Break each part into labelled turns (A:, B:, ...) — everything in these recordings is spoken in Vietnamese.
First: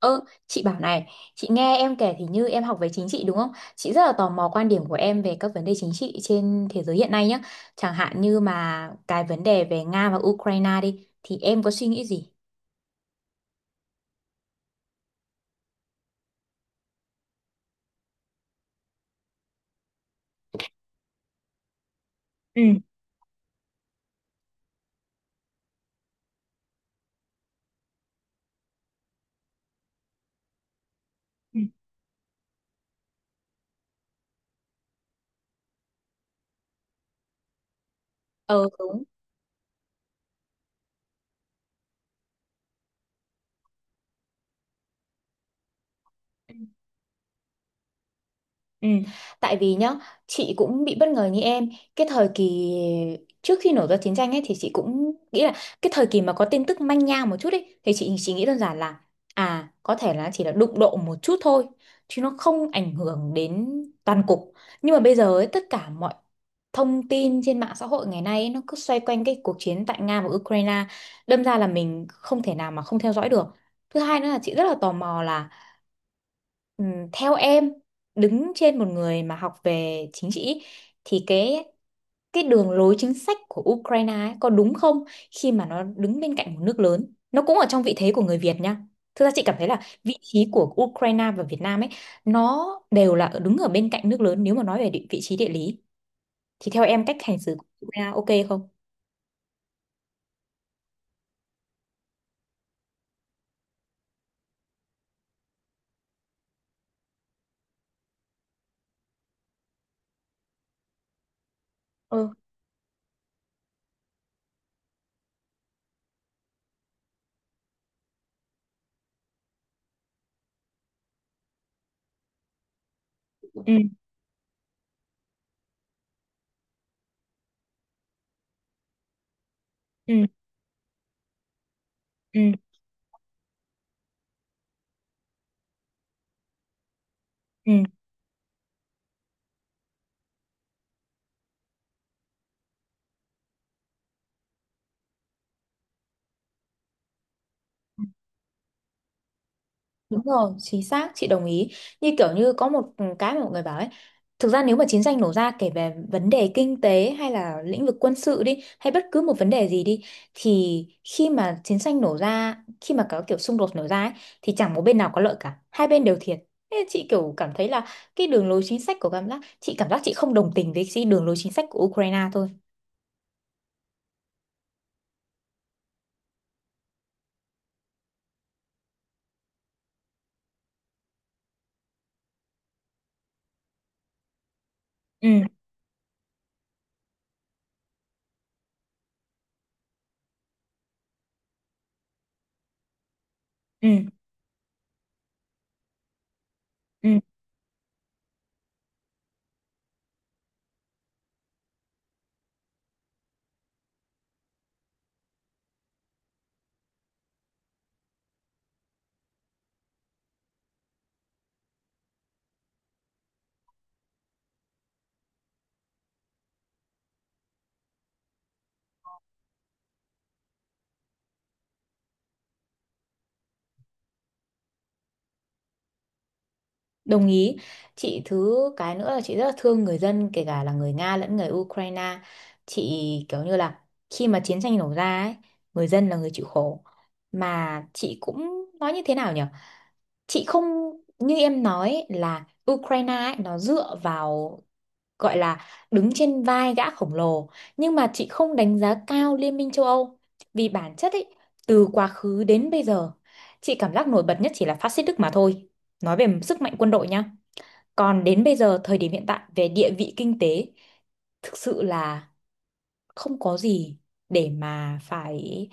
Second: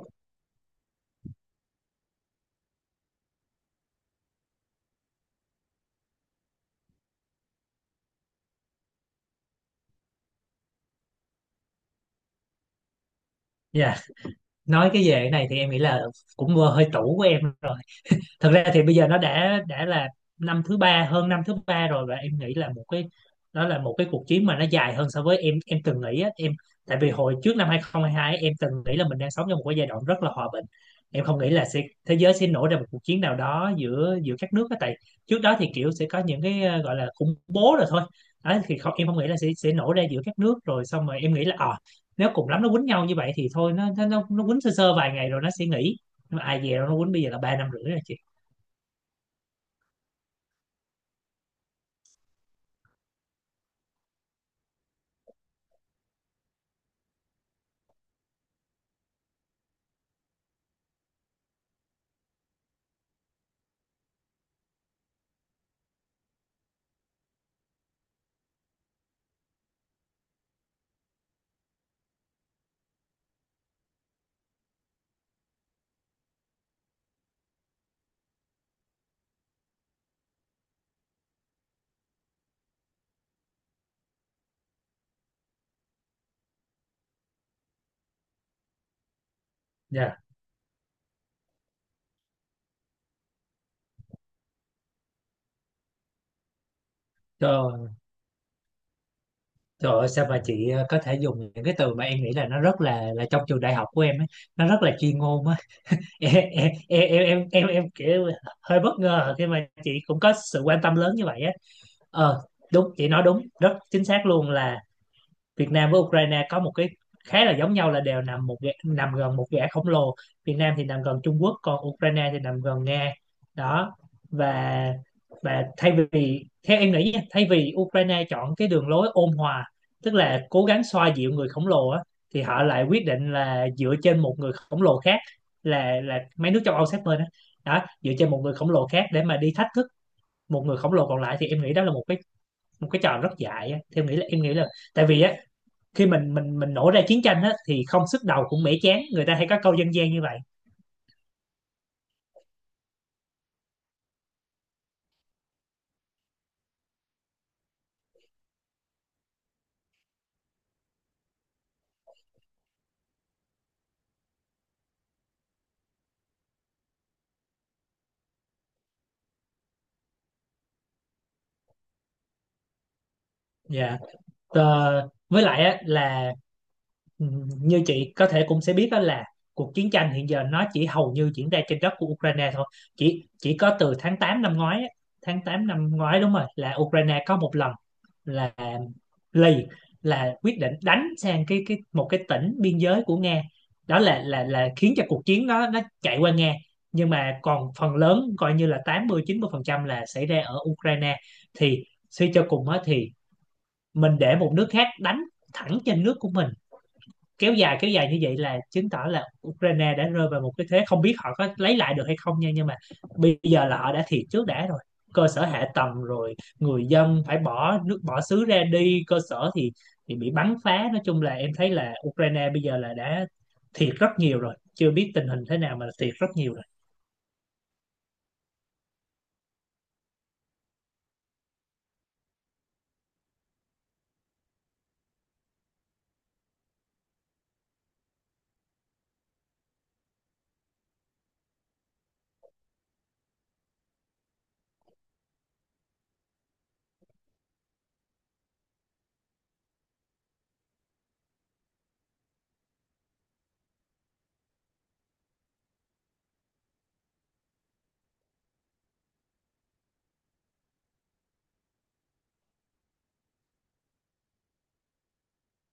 A: Ơ, chị bảo này, chị nghe em kể thì như em học về chính trị đúng không? Chị rất là tò mò quan điểm của em về các vấn đề chính trị trên thế giới hiện nay nhé. Chẳng hạn như mà cái vấn đề về Nga và Ukraine đi, thì em có suy nghĩ gì?
B: Dạ, nói cái về cái này thì em nghĩ là cũng vừa hơi tủ của em. Thật ra thì bây giờ nó đã là năm thứ ba, hơn năm thứ ba rồi. Và em nghĩ
A: Ừ.
B: là một cái đó là một cái cuộc chiến mà nó dài hơn so với em từng nghĩ á. Em tại vì hồi trước năm 2022 em từng nghĩ là mình đang sống trong một cái giai đoạn rất là hòa bình. Em không nghĩ
A: Ừ.
B: là sẽ thế giới sẽ nổ ra một cuộc chiến nào đó giữa giữa các nước á. Tại trước đó thì kiểu sẽ có những cái gọi là khủng bố rồi thôi. Đấy
A: Ờ,
B: thì không,
A: đúng.
B: em không nghĩ là sẽ nổ ra giữa các nước. Rồi xong rồi em nghĩ là nếu cùng lắm nó quýnh nhau như vậy thì thôi, nó quýnh sơ sơ vài ngày rồi nó sẽ nghỉ. Nhưng mà
A: Ừ.
B: ai về đâu, nó quýnh bây giờ là 3 năm rưỡi rồi.
A: Ừ, tại vì nhá, chị cũng bị bất ngờ như em. Cái thời kỳ trước khi nổ ra chiến tranh ấy thì chị cũng nghĩ là cái thời kỳ mà có tin tức manh nha một chút ấy thì chị chỉ nghĩ đơn giản là à có thể là chỉ là đụng độ một chút thôi chứ nó không ảnh hưởng đến toàn cục. Nhưng mà bây giờ ấy, tất cả mọi thông tin trên mạng xã hội ngày nay ấy, nó cứ xoay quanh cái cuộc chiến tại Nga và Ukraine, đâm ra là mình không thể nào mà không theo dõi được. Thứ hai nữa là chị rất là tò mò là, Ừ, theo em, đứng trên một người mà học về chính trị ý, thì cái đường lối chính sách của Ukraine ấy, có đúng không khi mà nó đứng bên cạnh một nước lớn, nó cũng ở trong vị thế của người Việt nha. Thực ra chị cảm thấy là vị
B: Dạ,
A: trí của Ukraine và Việt Nam ấy nó đều là đứng ở bên cạnh nước lớn, nếu mà nói về địa, vị trí địa lý, thì theo em cách hành xử của
B: trời,
A: Ukraine ok không?
B: trời ơi, sao mà chị có thể dùng những cái từ mà em nghĩ là nó rất là trong trường đại học của em ấy, nó rất là chuyên môn á. Em kiểu hơi bất ngờ khi mà chị cũng có sự quan tâm lớn như vậy á.
A: Ừ.
B: Ờ, đúng, chị nói đúng, rất chính xác luôn là Việt Nam với Ukraine có một cái khá là giống nhau, là đều nằm nằm gần một gã khổng lồ. Việt Nam thì nằm gần Trung Quốc, còn Ukraine thì nằm gần Nga.
A: Ừ.
B: Đó, và thay vì theo em nghĩ nha, thay vì Ukraine chọn cái đường lối ôn hòa, tức
A: Ừ.
B: là cố gắng xoa dịu người khổng lồ á, thì
A: Ừ.
B: họ lại quyết định là dựa trên một người khổng lồ khác, là mấy nước châu Âu sát bên đó.
A: Ừ.
B: Đó, dựa trên một người khổng lồ khác để mà đi thách thức một người khổng lồ còn lại thì em nghĩ đó là một cái trò rất dại á. Theo em nghĩ là, em nghĩ là tại vì á khi mình nổ ra chiến tranh á thì không sức đầu cũng mẻ chán, người ta hay có câu dân gian
A: Đúng
B: như vậy.
A: rồi, chính xác, chị đồng ý. Như kiểu như có một cái mà mọi người bảo ấy, thực ra nếu mà chiến tranh nổ ra, kể về vấn đề kinh tế hay là lĩnh vực quân sự đi, hay bất cứ một vấn đề gì đi, thì khi mà chiến tranh nổ ra, khi mà có kiểu xung đột nổ ra ấy, thì chẳng một bên nào có lợi cả, hai bên đều thiệt. Thế chị kiểu cảm thấy là cái đường lối chính sách của cảm giác chị không đồng tình với cái đường lối chính sách của Ukraine thôi.
B: Dạ. Với lại á là ừ, như chị có thể cũng sẽ biết đó là cuộc chiến tranh hiện giờ nó chỉ hầu như diễn ra trên đất của Ukraine thôi. Chỉ có từ tháng 8 năm ngoái á,
A: Ừ.
B: tháng 8 năm ngoái đúng rồi, là Ukraine có một lần là lì là quyết định đánh sang cái một cái tỉnh biên giới của Nga. Đó
A: Ừ.
B: là, khiến cho cuộc chiến nó chạy qua Nga. Nhưng
A: Ừ.
B: mà còn phần lớn coi như là 80-90% là xảy ra ở Ukraine. Thì suy cho cùng á thì mình để một nước khác đánh thẳng trên nước của mình, kéo dài như vậy là chứng tỏ là Ukraine đã rơi vào một cái thế không biết họ có lấy lại được hay không nha. Nhưng mà bây giờ là họ đã thiệt trước đã rồi. Cơ sở hạ tầng, rồi người dân phải bỏ nước bỏ xứ ra đi, cơ sở thì bị bắn phá. Nói chung là em thấy là Ukraine bây giờ là đã thiệt rất nhiều rồi, chưa biết tình hình thế nào mà thiệt rất nhiều rồi.
A: Đồng ý. Chị thứ cái nữa là chị rất là thương người dân, kể cả là người Nga lẫn người Ukraine. Chị kiểu như là khi mà chiến tranh nổ ra ấy, người dân là người chịu khổ. Mà chị cũng nói như thế nào nhỉ? Chị không, như em nói ấy, là Ukraine ấy, nó dựa vào, gọi là, đứng trên vai gã khổng lồ, nhưng mà chị không đánh giá cao Liên minh châu Âu, vì bản chất ấy, từ quá khứ đến bây giờ, chị cảm giác nổi bật nhất chỉ là phát xít Đức mà thôi. Nói về sức mạnh quân đội nhá, còn đến bây giờ, thời điểm hiện tại về địa vị kinh tế, thực sự là không có gì để mà phải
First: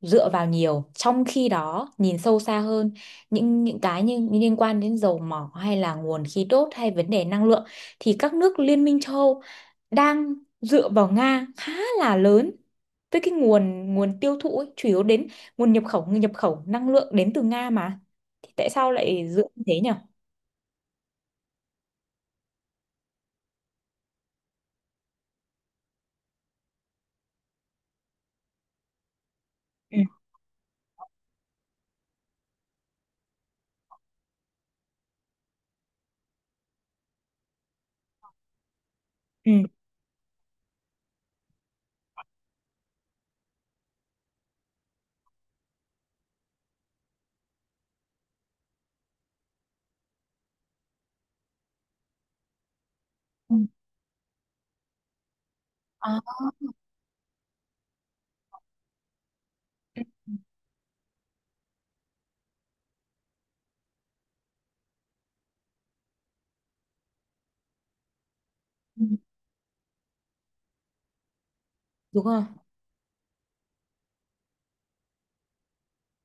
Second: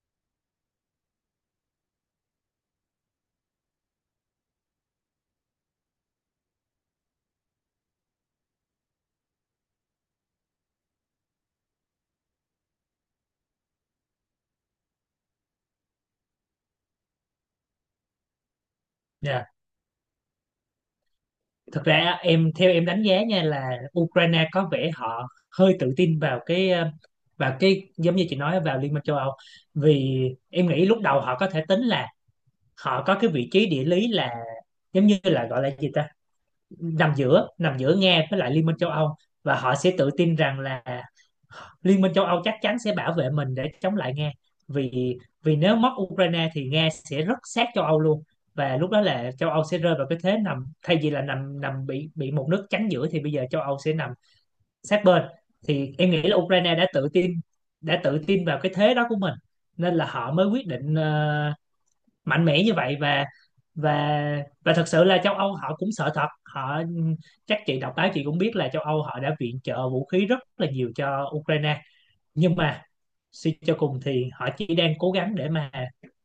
A: dựa vào nhiều. Trong khi đó, nhìn sâu xa hơn, những cái như như liên quan đến dầu mỏ hay là nguồn khí đốt hay vấn đề năng lượng, thì các nước Liên minh châu Âu đang dựa vào Nga khá là lớn, với cái nguồn nguồn tiêu thụ ấy, chủ yếu đến nguồn nhập khẩu năng lượng đến từ Nga mà. Thì tại sao lại dựa
B: Dạ,
A: như thế nhỉ?
B: thực ra em, theo em đánh giá nha là Ukraine có vẻ họ hơi tự tin vào cái vào cái giống như chị nói, vào Liên minh châu Âu.
A: Ừ.
B: Vì em nghĩ lúc đầu họ có thể tính là họ có cái vị trí địa lý là giống như là gọi là gì ta, nằm giữa, Nga với lại Liên minh châu Âu.
A: Ừ.
B: Và họ sẽ tự tin rằng là Liên minh châu Âu chắc chắn sẽ bảo vệ mình để chống lại Nga. Vì vì nếu mất Ukraine thì Nga sẽ rất sát châu Âu luôn. Và lúc đó là châu Âu sẽ rơi vào cái thế nằm, thay vì là nằm nằm bị một nước chắn giữa thì bây giờ
A: Ừ.
B: châu Âu sẽ nằm sát bên. Thì
A: Ờ.
B: em nghĩ là Ukraine đã tự tin vào cái thế đó của mình, nên
A: Ừ.
B: là họ mới quyết định mạnh mẽ như vậy. Và và thật sự là châu Âu họ cũng sợ thật. Họ, chắc chị đọc báo chị cũng biết là châu Âu họ đã viện trợ vũ khí rất là nhiều cho Ukraine.
A: Đúng rồi.
B: Nhưng mà suy cho cùng thì họ chỉ đang cố gắng để mà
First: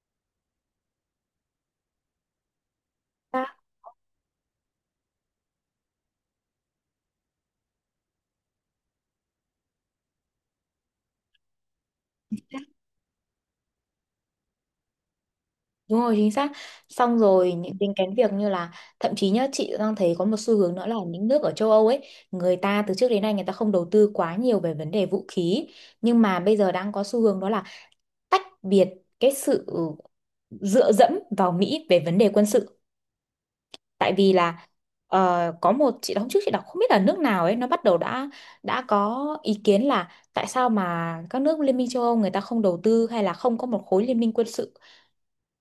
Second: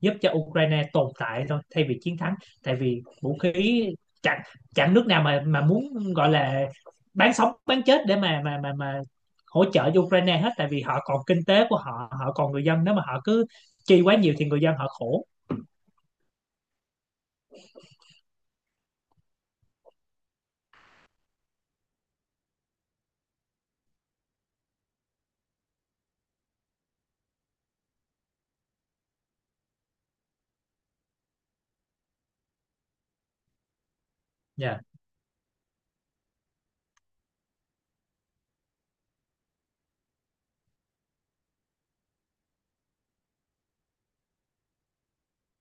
B: giúp cho Ukraine tồn tại thôi, thay vì chiến thắng. Tại vì vũ
A: Ta-
B: khí, chẳng chẳng nước nào mà muốn gọi là bán sống bán chết để mà hỗ trợ cho Ukraine hết. Tại vì họ còn kinh tế của họ, họ còn người dân, nếu mà họ cứ chi quá nhiều thì người dân họ khổ.
A: Đúng rồi, chính xác. Xong rồi những đến cái việc như là, thậm chí nhá, chị đang thấy có một xu hướng nữa là những nước ở châu Âu ấy, người ta từ trước đến nay người ta không đầu tư quá nhiều về vấn đề vũ khí. Nhưng mà bây giờ đang có xu hướng đó là tách biệt cái sự dựa dẫm vào Mỹ về vấn đề quân sự. Tại vì là
B: Dạ, yeah.
A: có một chị đóng trước, chị đọc không biết là nước nào ấy, nó bắt đầu đã có ý kiến là tại sao mà các nước Liên minh châu Âu người ta không đầu tư, hay là không có một khối liên minh quân sự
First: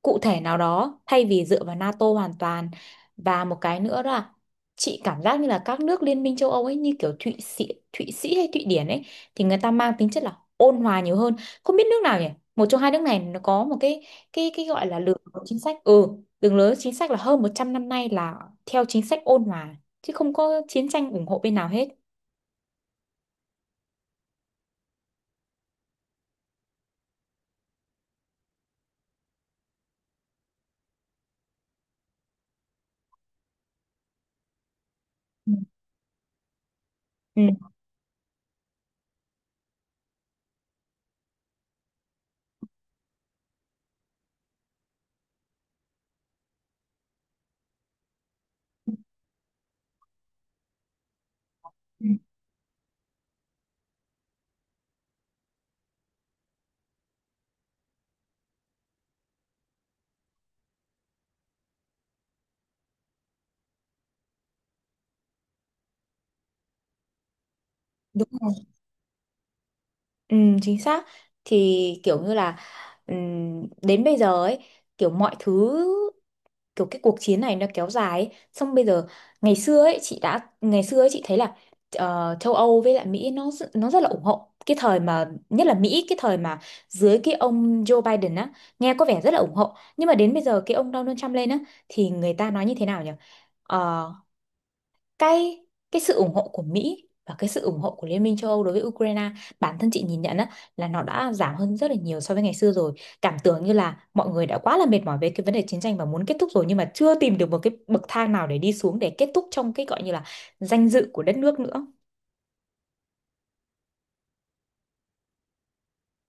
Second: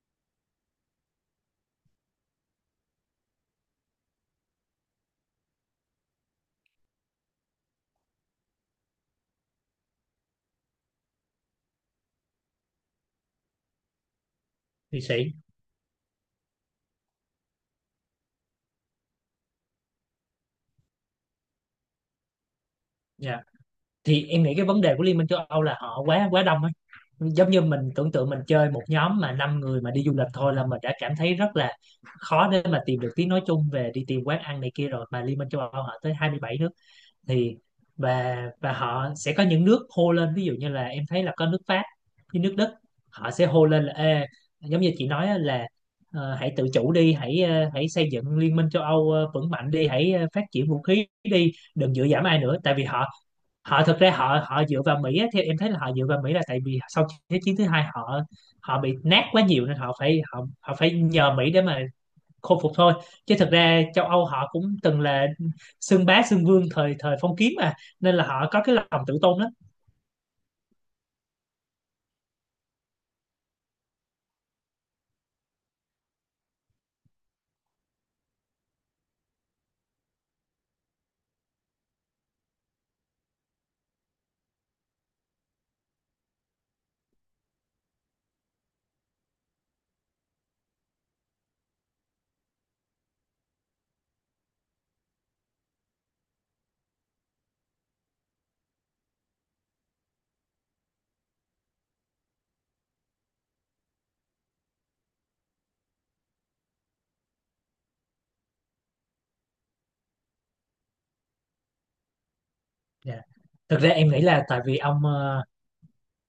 A: cụ thể nào đó, thay vì dựa vào NATO hoàn toàn. Và một cái nữa đó là chị cảm giác như là các nước Liên minh châu Âu ấy, như kiểu Thụy Sĩ hay Thụy Điển ấy, thì người ta mang tính chất là ôn hòa nhiều hơn. Không biết nước nào nhỉ, một trong hai nước này nó có một cái gọi là
B: Thì
A: đường
B: sĩ.
A: lối chính sách, đường lối chính sách là hơn 100 năm nay là theo chính sách ôn hòa, chứ không có chiến tranh ủng hộ bên nào hết.
B: Dạ. Yeah. Thì em nghĩ cái vấn đề của Liên minh châu Âu là họ quá quá đông ấy. Giống như mình tưởng tượng mình chơi một nhóm mà 5 người mà đi du lịch thôi là mình đã cảm thấy rất là khó để mà tìm được tiếng nói chung về đi tìm quán ăn này kia, rồi mà Liên minh
A: Ừ.
B: châu Âu họ tới 27 nước.
A: Ừ.
B: Thì và họ sẽ có những nước hô lên, ví dụ như là em thấy là có nước Pháp với nước Đức, họ sẽ hô lên là ê, giống như chị nói á, là hãy tự chủ đi, hãy xây dựng liên minh châu Âu vững mạnh đi, hãy phát triển vũ khí đi, đừng dựa
A: Ừ.
B: dẫm ai nữa. Tại vì họ, họ thực ra họ họ dựa vào Mỹ á, theo em thấy là họ dựa vào Mỹ là tại vì sau Thế chiến thứ hai họ họ bị nát quá nhiều, nên họ phải, họ họ phải nhờ Mỹ để mà khôi phục thôi. Chứ thực ra châu Âu họ cũng từng là xưng bá xưng vương thời thời phong kiến mà, nên là
A: Đúng.
B: họ có cái lòng tự tôn lắm.
A: Ừ, chính xác. Thì kiểu như là, đến bây giờ ấy, kiểu mọi thứ, kiểu cái cuộc chiến này nó kéo dài ấy. Xong bây giờ, ngày xưa ấy chị thấy là châu Âu với lại Mỹ nó rất- là ủng hộ, cái thời mà nhất là Mỹ, cái thời mà dưới cái ông Joe Biden á, nghe có vẻ rất là ủng hộ, nhưng mà đến bây giờ cái ông Donald Trump lên á, thì người ta nói như thế nào nhỉ? Ờ, cái cái sự ủng hộ của Mỹ và cái sự ủng hộ của Liên minh châu Âu đối với Ukraine, bản thân chị nhìn nhận á, là nó đã giảm hơn rất là nhiều so với ngày xưa rồi. Cảm tưởng như là mọi người đã quá là mệt mỏi về cái vấn đề chiến tranh và muốn kết thúc rồi, nhưng mà chưa tìm được một cái bậc thang nào để đi xuống, để kết thúc trong cái gọi như là danh dự của đất nước nữa.
B: Dạ, thực ra em nghĩ là tại vì ông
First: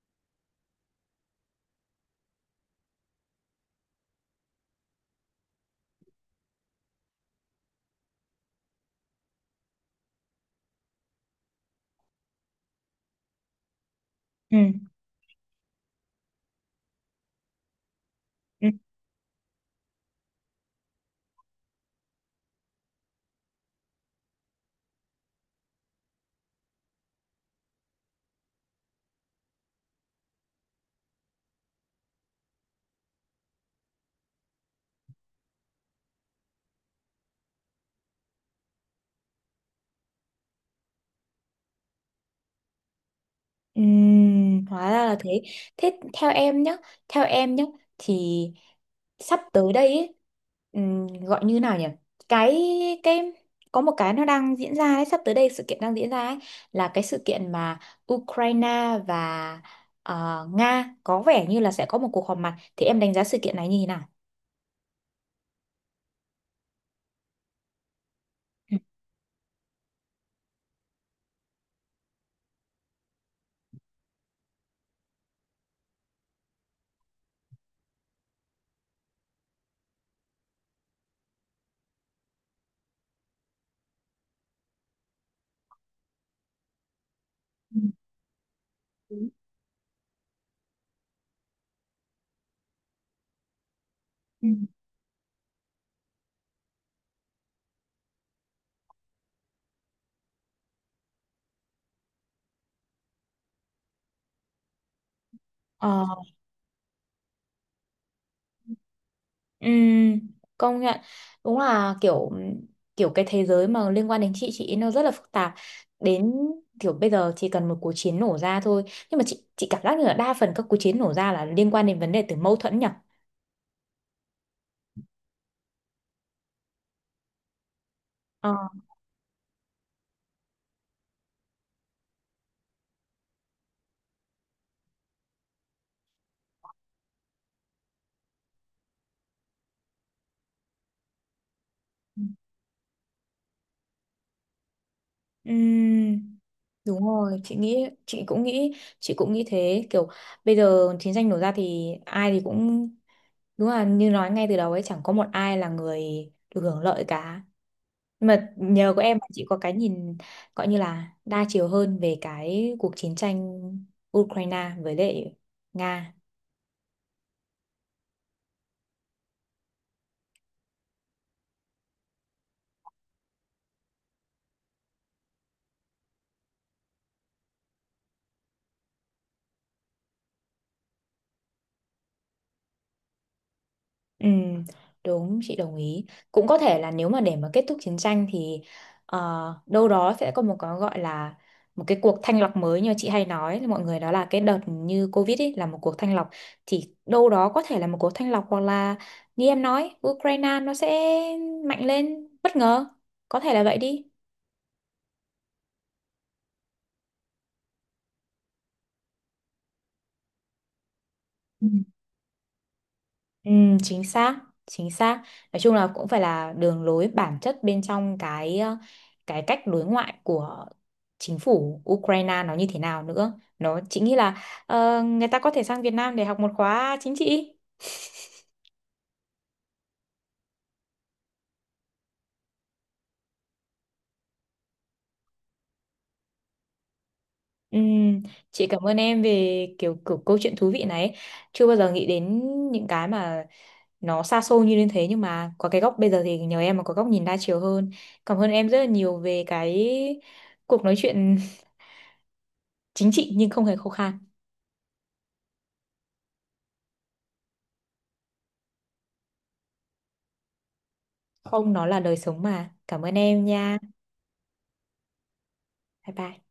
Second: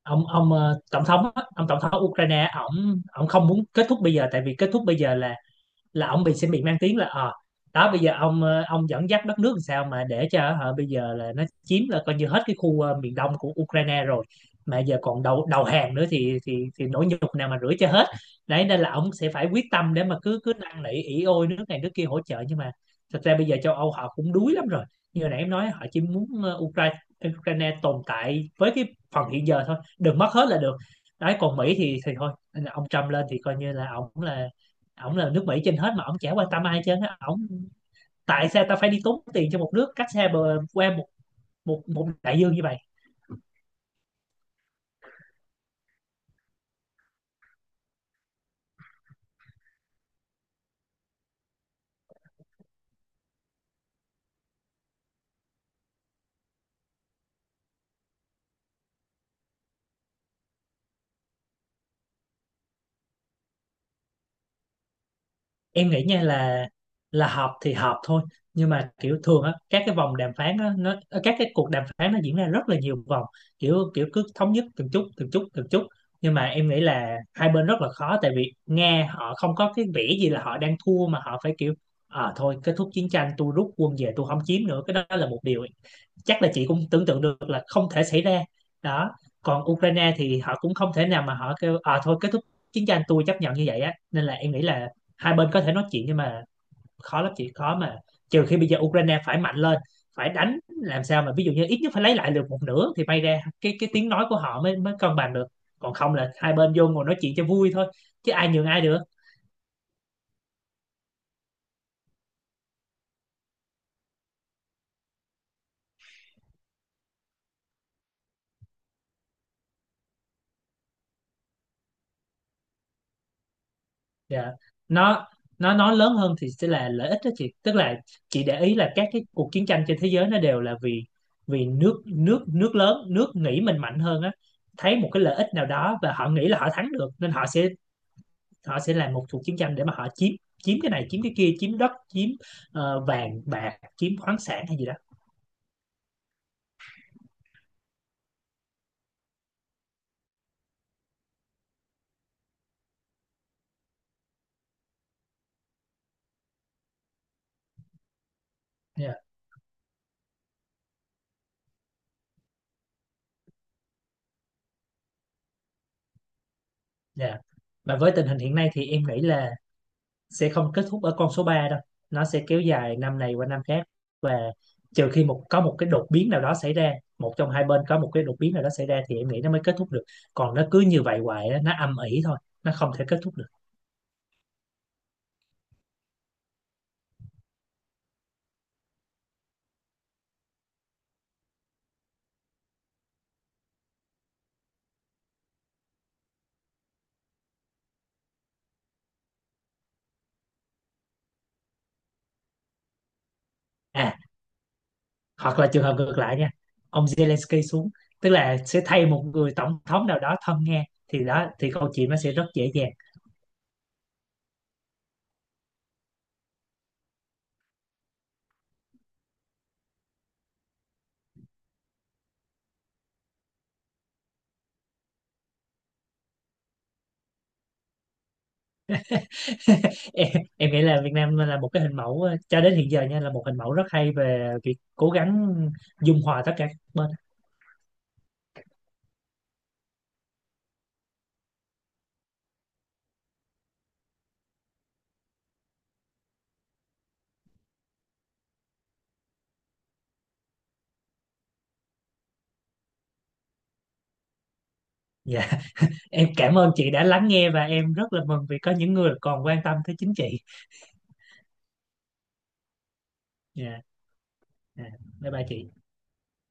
B: tổng thống á, ông tổng thống Ukraine, ổng ổng không muốn kết thúc bây giờ. Tại vì kết thúc bây giờ là, ông bị, sẽ bị mang tiếng là đó, bây giờ ông ông dẫn dắt đất nước làm sao mà để cho họ bây giờ là nó chiếm, là coi như hết cái khu miền đông của Ukraine rồi.
A: Ừ.
B: Mà giờ còn đầu đầu hàng nữa thì nỗi nhục nào mà rửa cho hết. Đấy
A: Ừ.
B: nên là ông sẽ phải quyết tâm để mà cứ cứ năn nỉ ỉ ôi nước này nước kia hỗ trợ. Nhưng mà thật ra bây giờ châu Âu họ cũng đuối lắm rồi. Như hồi nãy em nói, họ chỉ muốn Ukraine Ukraine tồn tại với cái phần hiện giờ thôi, đừng mất hết là được. Đấy, còn Mỹ thì thôi, ông Trump lên thì coi như là ông là ổng là nước Mỹ trên hết, mà ổng chả quan tâm ai trên á. Ổng, tại sao ta phải đi tốn tiền cho một nước cách xa bờ qua một một một đại dương như vậy.
A: Hóa ra là thế. Thế theo em nhé thì sắp tới đây ấy, gọi như nào nhỉ, cái, cái có một cái nó đang diễn ra ấy, sắp tới đây sự kiện đang diễn ra ấy, là cái sự kiện mà Ukraine và Nga có vẻ như là sẽ có một cuộc họp mặt, thì em đánh giá sự kiện này như thế nào?
B: Em nghĩ nha là, họp thì họp thôi. Nhưng mà kiểu thường á các cái vòng đàm phán á nó các cái cuộc đàm phán nó diễn ra rất là nhiều vòng. Kiểu Kiểu cứ thống nhất từng chút từng chút từng chút. Nhưng mà em nghĩ là hai bên rất là khó, tại vì Nga họ không có cái vẻ gì là họ đang thua mà họ phải kiểu à thôi kết thúc chiến tranh, tôi rút quân về, tôi không chiếm nữa. Cái đó là một điều chắc là chị cũng tưởng tượng được là
A: Ừ.
B: không thể xảy ra. Đó, còn Ukraine thì họ cũng không thể nào mà họ kêu à thôi kết thúc chiến tranh, tôi chấp nhận như vậy á. Nên là
A: Ừ.
B: em nghĩ là hai bên có thể nói chuyện nhưng mà khó lắm chị, khó mà. Trừ khi bây giờ Ukraine phải mạnh lên, phải đánh làm sao mà ví dụ như ít nhất phải lấy lại được một nửa, thì may ra cái tiếng nói của họ mới mới cân bằng được. Còn không
A: Ừ.
B: là hai bên vô ngồi nói chuyện cho vui thôi, chứ ai nhường ai được.
A: Ừ, công nhận, đúng là kiểu kiểu cái thế giới mà liên quan đến chị nó rất là phức tạp. Đến kiểu bây giờ chỉ cần một cuộc chiến nổ ra thôi, nhưng mà chị cảm giác như là đa phần các cuộc chiến nổ ra là liên quan đến vấn đề, từ mâu thuẫn nhỉ.
B: Dạ. Nó nó nói lớn hơn thì sẽ là lợi ích đó chị. Tức là chị
A: Ờ.
B: để ý là các cái cuộc chiến tranh trên thế giới nó đều là vì, nước nước nước lớn, nước nghĩ mình mạnh hơn á, thấy một cái lợi ích nào đó và họ nghĩ là họ thắng được, nên họ sẽ làm một cuộc chiến tranh để mà họ chiếm, chiếm cái này, chiếm cái kia, chiếm đất, chiếm vàng bạc, chiếm khoáng sản hay gì đó.
A: Ừ, đúng rồi, chị nghĩ chị cũng nghĩ chị cũng nghĩ thế, kiểu bây giờ chiến tranh nổ ra thì ai thì cũng, đúng là như nói ngay từ đầu ấy, chẳng có một ai là người được hưởng lợi cả. Mà nhờ có
B: Dạ.
A: em mà chị có cái nhìn gọi như là đa chiều hơn về cái cuộc chiến tranh Ukraine với lại Nga.
B: Dạ. Và với tình hình hiện nay thì em nghĩ là sẽ không kết thúc ở con số 3 đâu, nó sẽ kéo dài năm này qua năm khác. Và trừ khi có một cái đột biến nào đó xảy ra, một trong hai bên có một cái đột biến nào đó xảy ra, thì em nghĩ nó mới kết thúc được. Còn nó cứ như vậy hoài á, nó âm ỉ thôi, nó không thể kết thúc được.
A: Ừ, đúng, chị đồng ý. Cũng có thể là nếu mà để mà kết thúc chiến tranh thì ờ, đâu đó sẽ có một cái gọi là một cái cuộc thanh lọc mới, như chị hay nói là mọi người, đó là cái đợt như Covid ấy là một cuộc thanh lọc. Thì đâu đó có thể là một cuộc thanh lọc, hoặc là như em nói, Ukraine nó sẽ mạnh lên bất ngờ, có thể là vậy đi.
B: À, hoặc là trường hợp ngược lại nha, ông Zelensky xuống, tức là sẽ thay một người tổng thống nào đó thân Nga, thì đó thì câu chuyện nó sẽ rất dễ dàng.
A: Ừ, chính xác, chính xác. Nói chung là cũng phải là đường lối bản chất bên trong cái cách đối ngoại của chính phủ Ukraine nó như thế nào nữa. Nó chính nghĩ là người ta có thể sang Việt Nam để học một khóa chính trị.
B: em, em nghĩ là Việt Nam là một cái hình mẫu cho đến hiện giờ nha, là một hình mẫu rất hay về việc cố gắng dung hòa tất cả các bên.
A: Ừ, chị cảm ơn em về kiểu câu chuyện thú vị này. Chưa bao giờ nghĩ đến những cái mà nó xa xôi như thế, nhưng mà có cái góc bây giờ thì nhờ em mà có góc nhìn đa chiều hơn. Cảm ơn em rất là nhiều về cái cuộc nói chuyện chính trị nhưng không hề khô khan.
B: Dạ, em cảm ơn chị đã lắng nghe, và em rất là mừng vì có những người còn quan tâm tới chính trị.
A: Không, nó là đời sống mà. Cảm ơn em nha.
B: Dạ, dạ. Bye bye chị.
A: Bye bye.